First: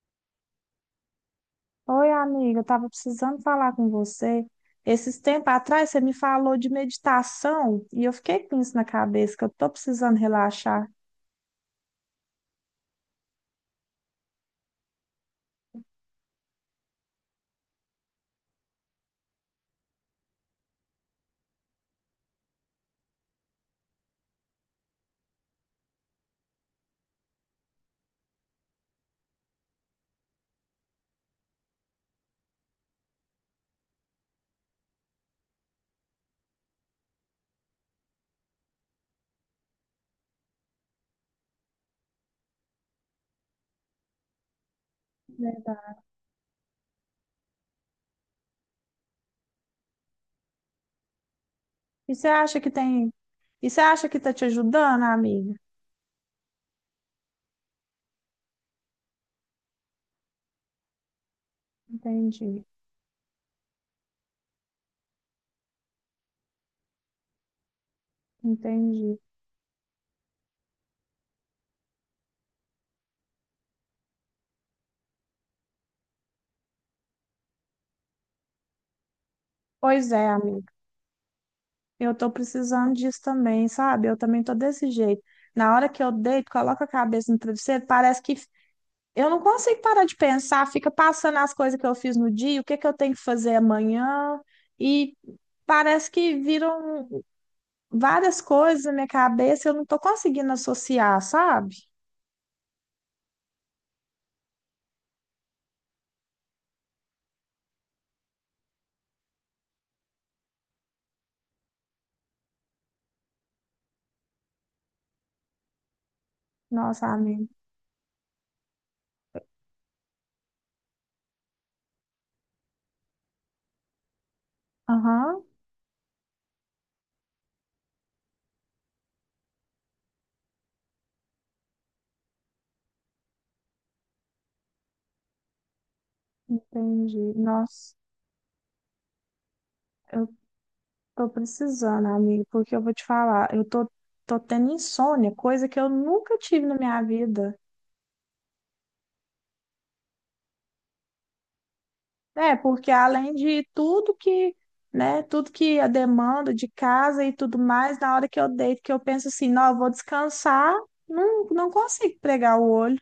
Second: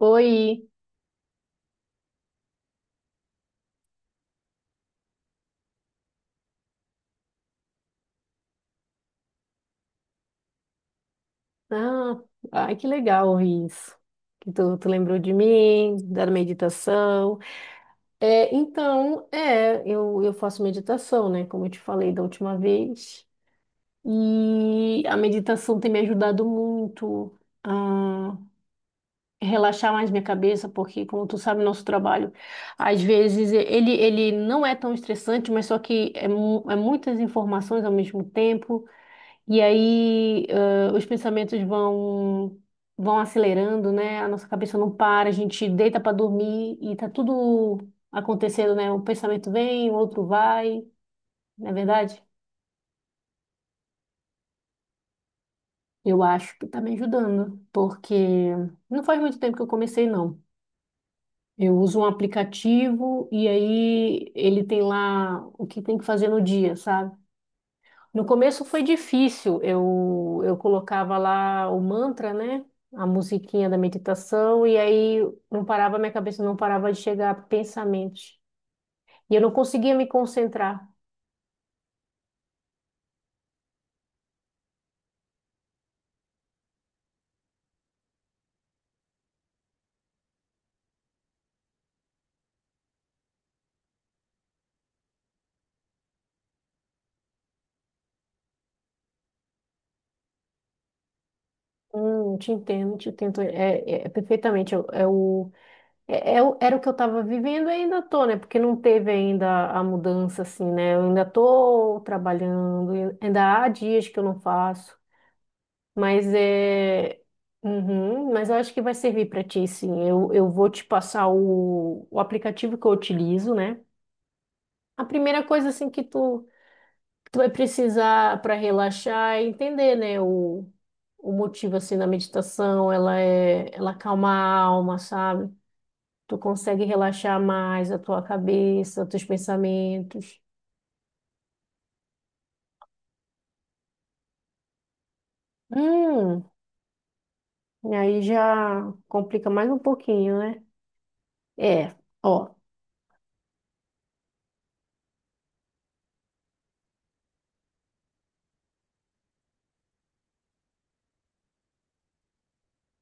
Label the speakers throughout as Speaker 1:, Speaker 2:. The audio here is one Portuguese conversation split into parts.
Speaker 1: Oi!
Speaker 2: Oi, amiga, eu estava precisando falar com você. Esses tempos atrás você me falou de meditação e eu fiquei com isso na cabeça, que eu estou precisando relaxar.
Speaker 1: Ah, Ai, que legal isso. Que tu lembrou de mim, da meditação. Eu faço meditação, né? Como eu te falei da última vez. E a meditação tem me ajudado muito a relaxar mais minha cabeça, porque, como tu sabe, nosso trabalho, às vezes, ele não é tão estressante, mas só que é, mu- é muitas informações ao mesmo tempo. E aí, os pensamentos vão acelerando, né? A nossa cabeça não para, a gente
Speaker 2: Né?
Speaker 1: deita para dormir e tá tudo acontecendo, né? Um pensamento vem, o outro vai, não é
Speaker 2: E
Speaker 1: verdade?
Speaker 2: você acha que tem. E você acha que está te ajudando, amiga?
Speaker 1: Eu acho que tá me ajudando, porque não faz muito tempo que eu comecei, não. Eu uso um
Speaker 2: Entendi,
Speaker 1: aplicativo e aí ele tem lá o que tem que fazer no dia, sabe? No começo foi
Speaker 2: entendi.
Speaker 1: difícil, eu colocava lá o mantra, né? A musiquinha da meditação, e aí não parava, minha cabeça não parava de chegar pensamentos. E eu não conseguia me
Speaker 2: Pois é, amiga,
Speaker 1: concentrar.
Speaker 2: eu tô precisando disso também, sabe? Eu também tô desse jeito. Na hora que eu deito, coloco a cabeça no travesseiro, parece que eu não consigo parar de pensar, fica passando as coisas que eu fiz no dia, o que que eu tenho que fazer amanhã, e parece que viram várias coisas na minha cabeça, eu não tô conseguindo associar, sabe?
Speaker 1: Te entendo, é perfeitamente. Era o que eu estava vivendo e ainda tô, né? Porque não teve ainda a mudança, assim, né? Eu ainda tô trabalhando, ainda há dias que eu não faço. Mas
Speaker 2: Nossa,
Speaker 1: é.
Speaker 2: amiga.
Speaker 1: Uhum, mas eu acho que vai servir para ti, sim. Eu vou te passar o aplicativo que eu utilizo, né? A primeira
Speaker 2: Aham,
Speaker 1: coisa, assim, que tu vai precisar para relaxar é entender, né? O motivo, assim, da meditação. Ela acalma a alma, sabe? Tu consegue
Speaker 2: entendi.
Speaker 1: relaxar mais
Speaker 2: Nossa,
Speaker 1: a tua cabeça, teus
Speaker 2: eu
Speaker 1: pensamentos.
Speaker 2: tô precisando, amigo, porque eu vou te falar, tô tendo insônia, coisa que eu nunca
Speaker 1: Hum,
Speaker 2: tive na minha vida.
Speaker 1: e aí já complica mais um pouquinho, né? É, ó.
Speaker 2: É, porque além de tudo que, né, tudo que a demanda de casa e tudo mais, na hora que eu deito, que eu penso assim, não, eu vou descansar, não consigo pregar o olho.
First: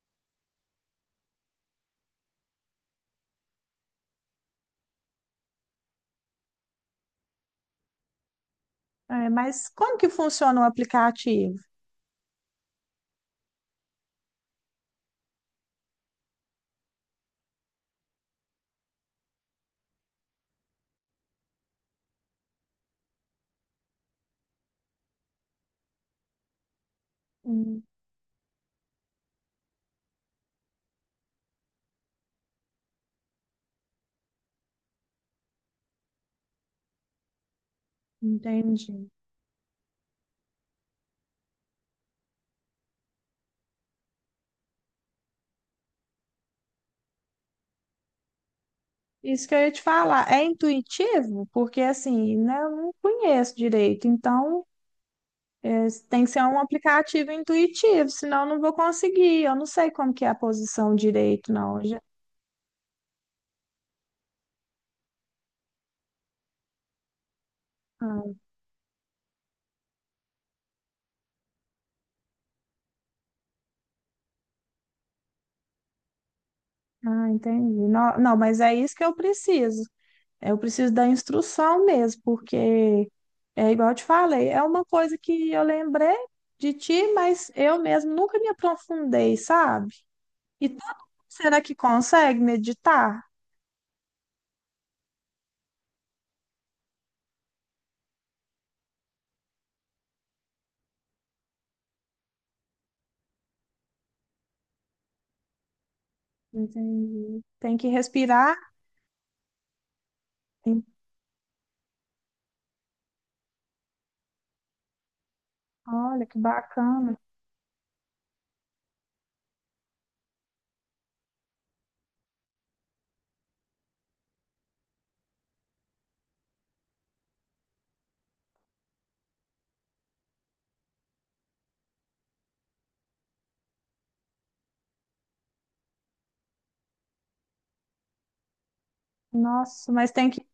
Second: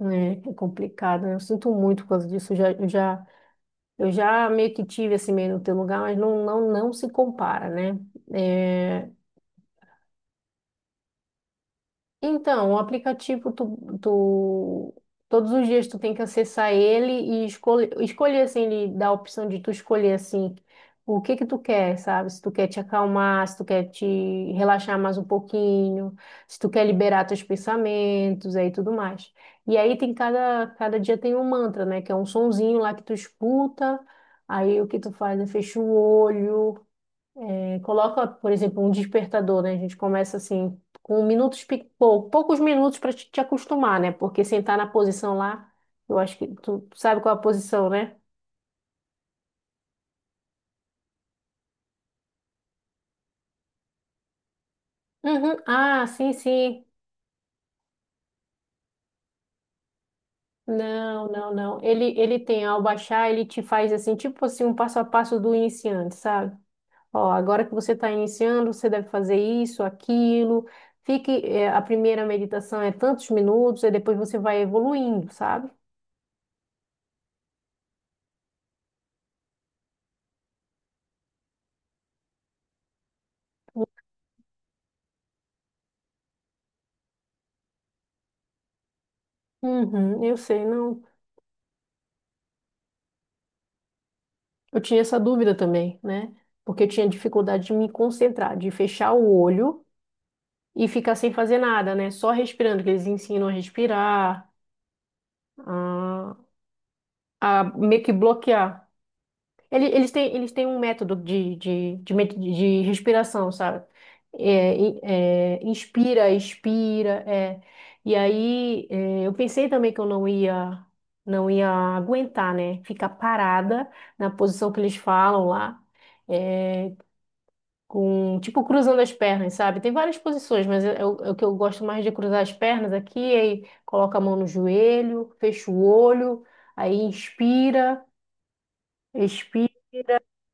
Speaker 1: É, é complicado, né? Eu sinto muito por causa disso. Eu já meio que tive assim meio no teu lugar, mas não se compara, né? É,
Speaker 2: É, mas como que funciona o aplicativo?
Speaker 1: então, o aplicativo, todos os dias tu tem que acessar ele e escolher assim, ele dá a opção de tu escolher, assim, o que que tu quer, sabe? Se tu quer te acalmar, se tu quer te relaxar mais um pouquinho, se tu quer liberar teus
Speaker 2: Hum,
Speaker 1: pensamentos, aí tudo mais. E aí tem cada dia tem um mantra, né? Que é um sonzinho lá que tu escuta, aí o que tu faz é fecha o olho, coloca, por exemplo, um
Speaker 2: entendi.
Speaker 1: despertador, né? A gente começa assim com minutos, poucos minutos para te acostumar, né? Porque sentar na posição lá, eu acho que tu sabe qual é a posição, né?
Speaker 2: Isso que eu ia te falar, é intuitivo? Porque assim, né, eu não conheço direito, então
Speaker 1: Uhum.
Speaker 2: isso
Speaker 1: Ah,
Speaker 2: tem que
Speaker 1: sim,
Speaker 2: ser um
Speaker 1: sim.
Speaker 2: aplicativo intuitivo, senão eu não vou conseguir. Eu não sei como que é a posição direito,
Speaker 1: Não.
Speaker 2: não. Já-
Speaker 1: Ele tem, ao baixar, ele te faz assim, tipo assim, um passo a passo do iniciante, sabe? Ó, agora que você está
Speaker 2: Ah,
Speaker 1: iniciando, você deve fazer isso, aquilo. Fique, a primeira meditação é tantos minutos, e depois você vai evoluindo, sabe?
Speaker 2: ah, entendi. Não, não, mas é isso que eu preciso. Eu preciso da instrução mesmo, porque é igual eu te falei, é uma coisa que eu lembrei de ti, mas eu mesmo nunca me aprofundei, sabe?
Speaker 1: Uhum, eu sei,
Speaker 2: E todo
Speaker 1: não.
Speaker 2: mundo será que consegue meditar?
Speaker 1: Eu tinha essa dúvida também, né? Porque eu tinha dificuldade de me concentrar, de fechar o olho e ficar sem fazer nada, né? Só respirando, que eles ensinam a respirar, a,
Speaker 2: Entendi.
Speaker 1: a
Speaker 2: Tem que
Speaker 1: meio que
Speaker 2: respirar.
Speaker 1: bloquear. Eles têm um
Speaker 2: Sim.
Speaker 1: método de respiração, sabe? É,
Speaker 2: Olha,
Speaker 1: inspira,
Speaker 2: que bacana.
Speaker 1: expira, é. E aí, é, eu pensei também que eu não ia, não ia aguentar, né? Ficar parada na posição que eles falam lá. É, com tipo cruzando as pernas, sabe? Tem várias posições, mas é o que eu gosto mais, de cruzar as pernas aqui, aí coloca a mão no joelho, fecha o olho, aí inspira, expira.
Speaker 2: Nossa,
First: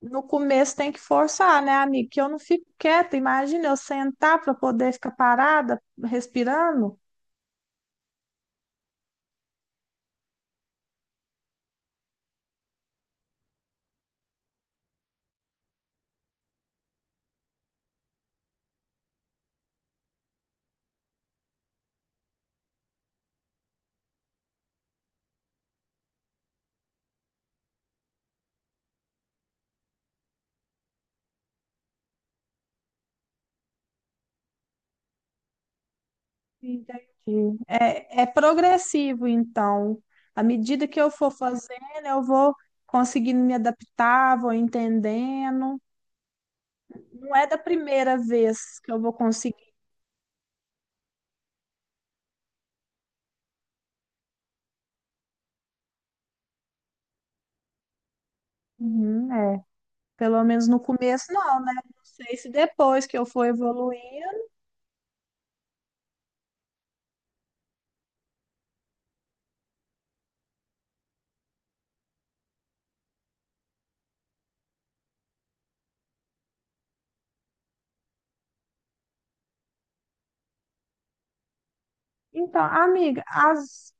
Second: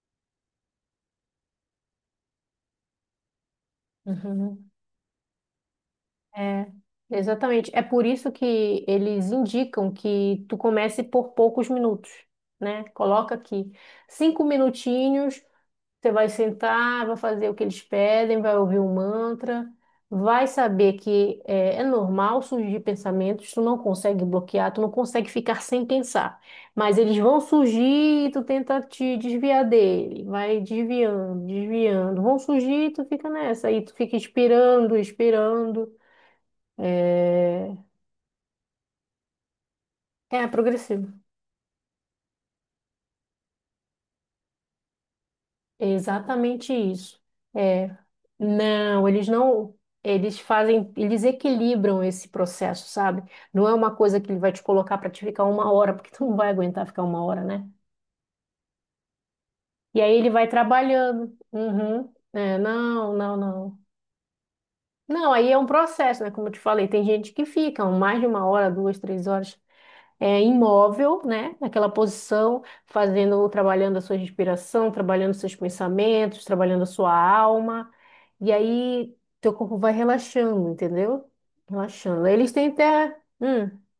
Speaker 2: no começo tem que forçar, né, amigo? Que eu não fico quieta. Imagina eu sentar para
Speaker 1: Uhum.
Speaker 2: poder ficar parada,
Speaker 1: É,
Speaker 2: respirando.
Speaker 1: exatamente. É por isso que eles indicam que tu comece por poucos minutos, né? Coloca aqui cinco minutinhos. Você vai sentar, vai fazer o que eles pedem, vai ouvir o mantra, vai saber que é normal surgir pensamentos, tu não consegue bloquear, tu não consegue ficar sem pensar, mas eles vão surgir e tu tenta te desviar dele, vai desviando, desviando, vão surgir e tu fica nessa, aí tu fica esperando, esperando,
Speaker 2: Entendi.
Speaker 1: é,
Speaker 2: É, é progressivo, então. À
Speaker 1: é
Speaker 2: medida que
Speaker 1: progressivo.
Speaker 2: eu for fazendo, eu vou conseguindo me adaptar, vou entendendo.
Speaker 1: É, exatamente isso.
Speaker 2: Não é da
Speaker 1: É,
Speaker 2: primeira vez que eu
Speaker 1: não,
Speaker 2: vou
Speaker 1: eles
Speaker 2: conseguir.
Speaker 1: não, eles fazem, eles equilibram esse processo, sabe? Não é uma coisa que ele vai te colocar para te ficar uma hora, porque tu não vai aguentar ficar uma hora, né?
Speaker 2: Uhum, é.
Speaker 1: E aí ele
Speaker 2: Pelo
Speaker 1: vai
Speaker 2: menos no começo,
Speaker 1: trabalhando.
Speaker 2: não, né? Não
Speaker 1: Uhum.
Speaker 2: sei se
Speaker 1: É,
Speaker 2: depois que eu for
Speaker 1: não.
Speaker 2: evoluindo.
Speaker 1: Não, aí é um processo, né? Como eu te falei, tem gente que fica mais de uma hora, duas, três horas. É, imóvel, né? Naquela posição, fazendo, trabalhando a sua respiração, trabalhando seus pensamentos, trabalhando a sua alma. E aí, teu corpo vai relaxando, entendeu? Relaxando. Eles
Speaker 2: Então,
Speaker 1: têm até.
Speaker 2: amiga, as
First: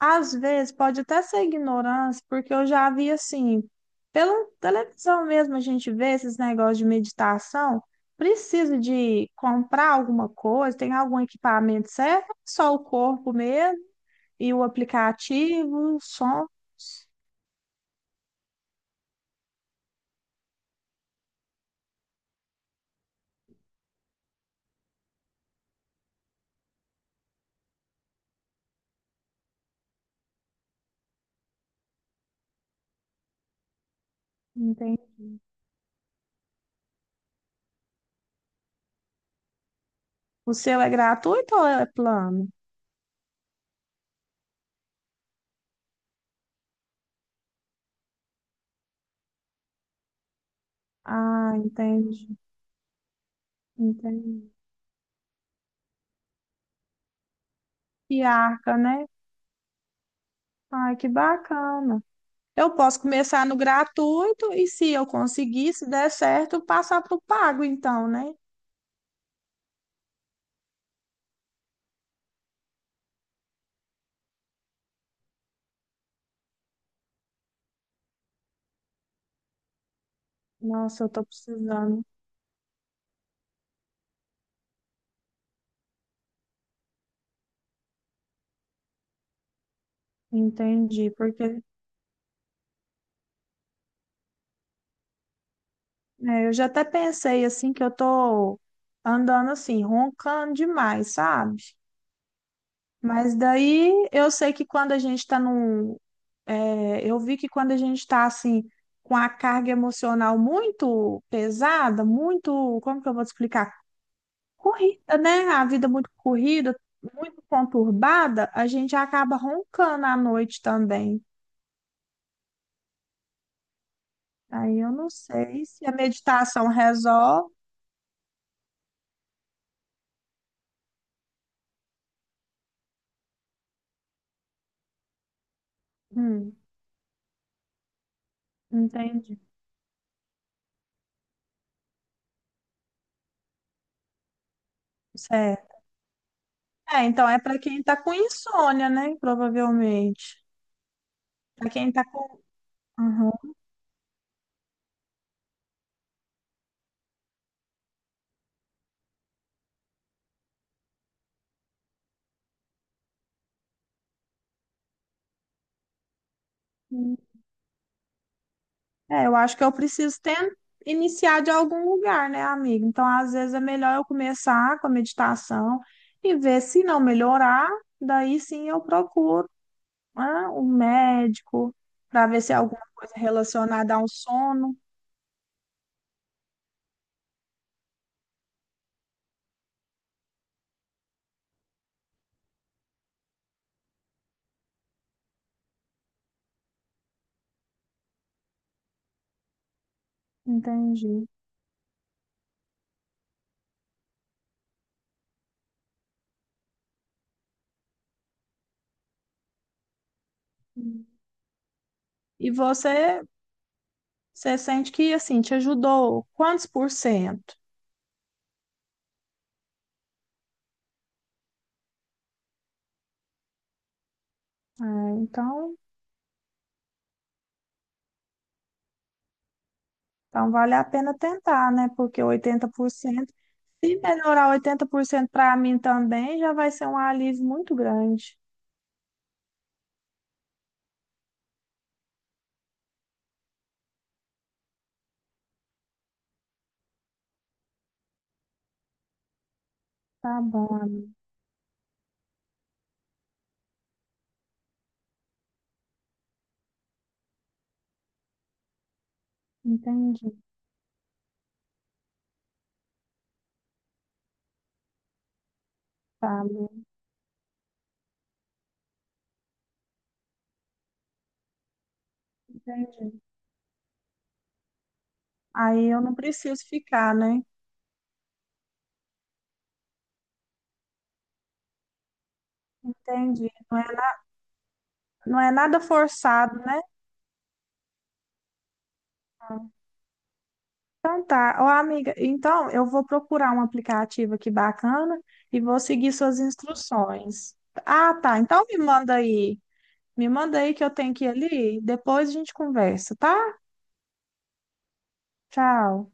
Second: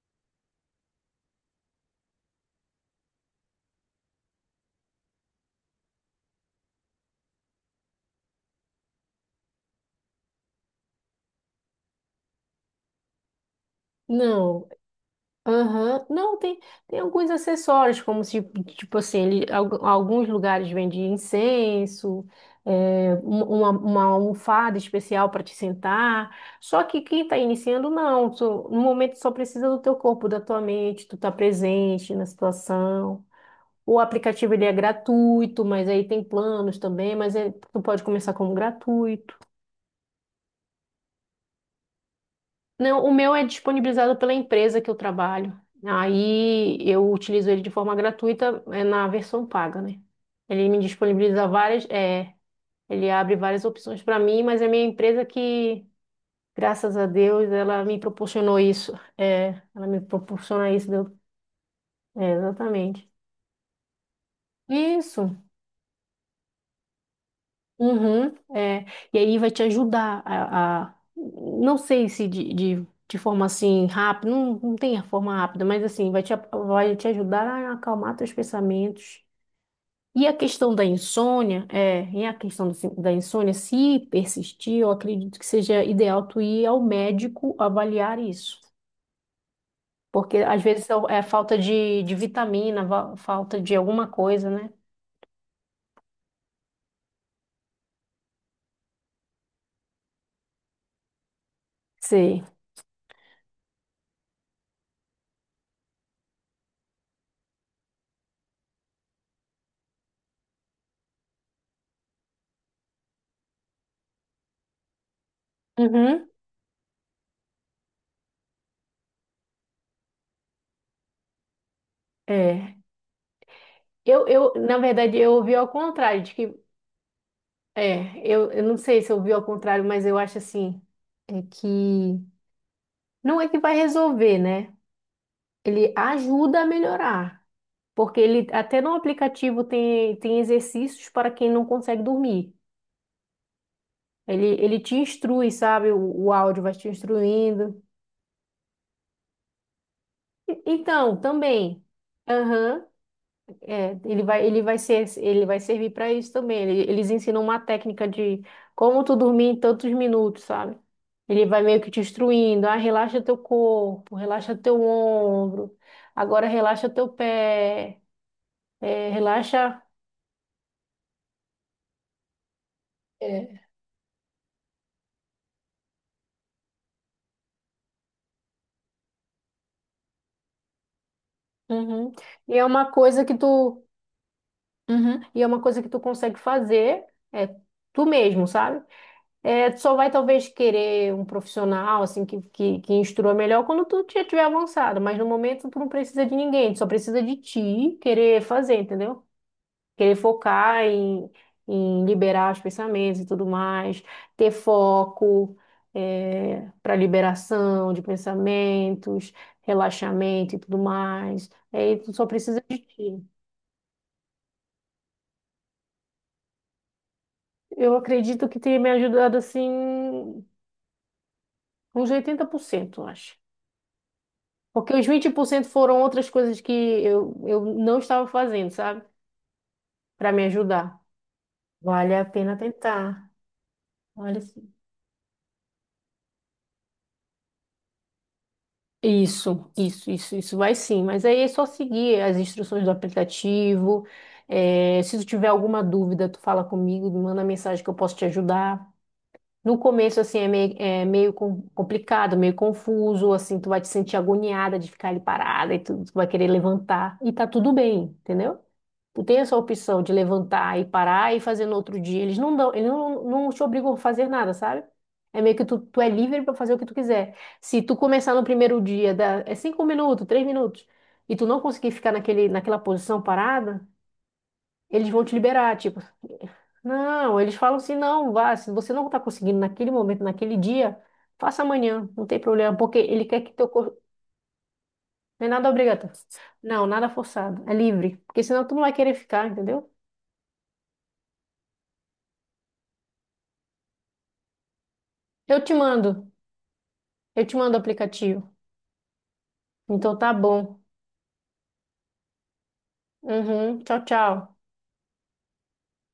Speaker 2: às vezes pode até ser ignorância, porque eu já vi assim, pela televisão mesmo a gente vê esses negócios de meditação, precisa de comprar alguma coisa, tem algum equipamento certo, só o corpo mesmo e o
Speaker 1: Não.
Speaker 2: aplicativo, o
Speaker 1: Aham. Não,
Speaker 2: som,
Speaker 1: tem, tem alguns acessórios, como se, tipo assim, alguns lugares vendem incenso, é, uma almofada especial para te sentar. Só que quem está iniciando, não. No momento só precisa do teu corpo, da tua mente, tu tá presente na situação. O aplicativo ele é
Speaker 2: entende?
Speaker 1: gratuito, mas aí tem planos também, mas tu pode começar como gratuito.
Speaker 2: O seu é gratuito ou é plano?
Speaker 1: Não, o meu é disponibilizado pela empresa que eu trabalho. Aí eu utilizo ele de forma gratuita, é na versão paga, né? Ele me disponibiliza
Speaker 2: Ah,
Speaker 1: várias, é,
Speaker 2: entendi,
Speaker 1: ele abre várias opções para mim,
Speaker 2: entendi.
Speaker 1: mas é minha empresa que, graças a Deus, ela me
Speaker 2: E
Speaker 1: proporcionou
Speaker 2: arca,
Speaker 1: isso.
Speaker 2: né?
Speaker 1: É, ela me proporciona isso,
Speaker 2: Ai, que bacana.
Speaker 1: é,
Speaker 2: Eu posso
Speaker 1: exatamente.
Speaker 2: começar no gratuito e se eu
Speaker 1: Isso.
Speaker 2: conseguir, se der certo, passar para o pago, então,
Speaker 1: Uhum,
Speaker 2: né?
Speaker 1: é. E aí vai te ajudar a não sei se de forma assim rápida, não, não tem a forma rápida, mas assim, vai te ajudar a acalmar teus pensamentos. E a questão da
Speaker 2: Nossa, eu tô
Speaker 1: insônia,
Speaker 2: precisando.
Speaker 1: é, e a questão da insônia, se persistir, eu acredito que seja ideal tu ir ao médico avaliar isso. Porque às vezes é
Speaker 2: Entendi,
Speaker 1: é falta
Speaker 2: porque
Speaker 1: de vitamina, falta de alguma coisa, né?
Speaker 2: é, eu já até pensei assim que eu tô andando assim, roncando demais, sabe?
Speaker 1: Sei.
Speaker 2: Mas daí eu sei que quando a gente tá num. É, eu vi que quando a gente tá assim, com a carga emocional muito pesada, muito. Como que eu vou te explicar? Corrida, né? A vida muito
Speaker 1: Uhum.
Speaker 2: corrida, muito conturbada, a gente acaba roncando à noite também.
Speaker 1: É. Na
Speaker 2: Aí eu não
Speaker 1: verdade, eu ouvi
Speaker 2: sei
Speaker 1: ao
Speaker 2: se a
Speaker 1: contrário, de que...
Speaker 2: meditação resolve.
Speaker 1: É, eu não sei se eu vi ao contrário, mas eu acho assim, é que não é que vai resolver, né? Ele
Speaker 2: Hum,
Speaker 1: ajuda a melhorar, porque ele até no
Speaker 2: entendi.
Speaker 1: aplicativo tem, tem exercícios para quem não consegue dormir. Ele te instrui,
Speaker 2: Certo.
Speaker 1: sabe? O áudio vai te
Speaker 2: É, então é para
Speaker 1: instruindo.
Speaker 2: quem tá com insônia, né? Provavelmente.
Speaker 1: Então,
Speaker 2: Para
Speaker 1: também.
Speaker 2: quem tá com.
Speaker 1: Aham. É, ele vai servir para isso também. Eles ensinam uma técnica de como tu dormir em tantos minutos, sabe? Ele vai meio que te instruindo, ah, relaxa teu corpo, relaxa teu ombro, agora relaxa teu
Speaker 2: Uhum.
Speaker 1: pé, é,
Speaker 2: É, eu acho que eu
Speaker 1: relaxa.
Speaker 2: preciso ten- iniciar de algum lugar, né, amiga? Então, às vezes é
Speaker 1: É.
Speaker 2: melhor eu começar com a meditação e ver se não melhorar, daí sim eu procuro. Ah, o médico,
Speaker 1: Uhum.
Speaker 2: para ver se é
Speaker 1: E é
Speaker 2: alguma
Speaker 1: uma
Speaker 2: coisa
Speaker 1: coisa que tu,
Speaker 2: relacionada ao sono.
Speaker 1: uhum, e é uma coisa que tu consegue fazer, é tu mesmo, sabe? É, tu só vai talvez querer um profissional assim que instrua melhor quando tu já tiver avançado, mas no momento tu não precisa de ninguém, tu só precisa de ti querer fazer, entendeu? Querer focar
Speaker 2: Entendi.
Speaker 1: em, em liberar os pensamentos e tudo mais, ter foco para liberação de pensamentos, relaxamento e tudo mais. Aí tu só
Speaker 2: E
Speaker 1: precisa de
Speaker 2: você,
Speaker 1: ti.
Speaker 2: você sente que assim te ajudou quantos por cento?
Speaker 1: Eu acredito que tenha me ajudado assim uns 80%, eu acho. Porque os
Speaker 2: Ah,
Speaker 1: 20%
Speaker 2: então,
Speaker 1: foram outras coisas que eu não estava fazendo, sabe? Para me
Speaker 2: então vale a
Speaker 1: ajudar.
Speaker 2: pena tentar, né?
Speaker 1: Vale
Speaker 2: Porque
Speaker 1: a pena
Speaker 2: oitenta por
Speaker 1: tentar.
Speaker 2: cento, se
Speaker 1: Olha,
Speaker 2: melhorar 80% para mim também, já vai ser um alívio muito grande.
Speaker 1: isso vai, sim. Mas aí é só seguir as instruções do aplicativo. É, se tu tiver alguma dúvida, tu fala comigo, me manda mensagem que eu posso te ajudar. No começo, assim,
Speaker 2: Tá bom,
Speaker 1: é
Speaker 2: amiga.
Speaker 1: meio complicado, meio confuso, assim, tu vai te sentir agoniada de ficar ali parada e tu vai querer levantar. E tá tudo bem, entendeu? Tu tem essa opção de
Speaker 2: Entendi,
Speaker 1: levantar e parar e fazer no outro dia. Eles não dão, eles não, não te obrigam a fazer nada, sabe? É meio que tu é livre
Speaker 2: tá
Speaker 1: para
Speaker 2: bom,
Speaker 1: fazer o que tu quiser. Se tu começar no primeiro dia, dá, é 5 minutos, 3 minutos, e tu não conseguir ficar naquela
Speaker 2: entendi.
Speaker 1: posição parada, eles vão te liberar,
Speaker 2: Aí
Speaker 1: tipo.
Speaker 2: eu não preciso ficar,
Speaker 1: Não,
Speaker 2: né?
Speaker 1: eles falam assim, não, vá, se você não tá conseguindo naquele momento, naquele dia, faça amanhã, não tem problema, porque ele quer
Speaker 2: Entendi.
Speaker 1: que teu corpo...
Speaker 2: Não
Speaker 1: Não é
Speaker 2: é
Speaker 1: nada
Speaker 2: nada
Speaker 1: obrigatório.
Speaker 2: forçado, né?
Speaker 1: Não, nada forçado, é livre, porque senão tu não vai querer ficar, entendeu?
Speaker 2: Então tá, ó amiga, então eu vou procurar um aplicativo aqui bacana
Speaker 1: Eu
Speaker 2: e
Speaker 1: te
Speaker 2: vou seguir
Speaker 1: mando.
Speaker 2: suas
Speaker 1: Eu te
Speaker 2: instruções.
Speaker 1: mando o
Speaker 2: Ah, tá,
Speaker 1: aplicativo. Então
Speaker 2: me
Speaker 1: tá
Speaker 2: manda aí
Speaker 1: bom.
Speaker 2: que eu tenho que ir ali, depois a gente conversa, tá?
Speaker 1: Uhum. Tchau, tchau.
Speaker 2: Tchau.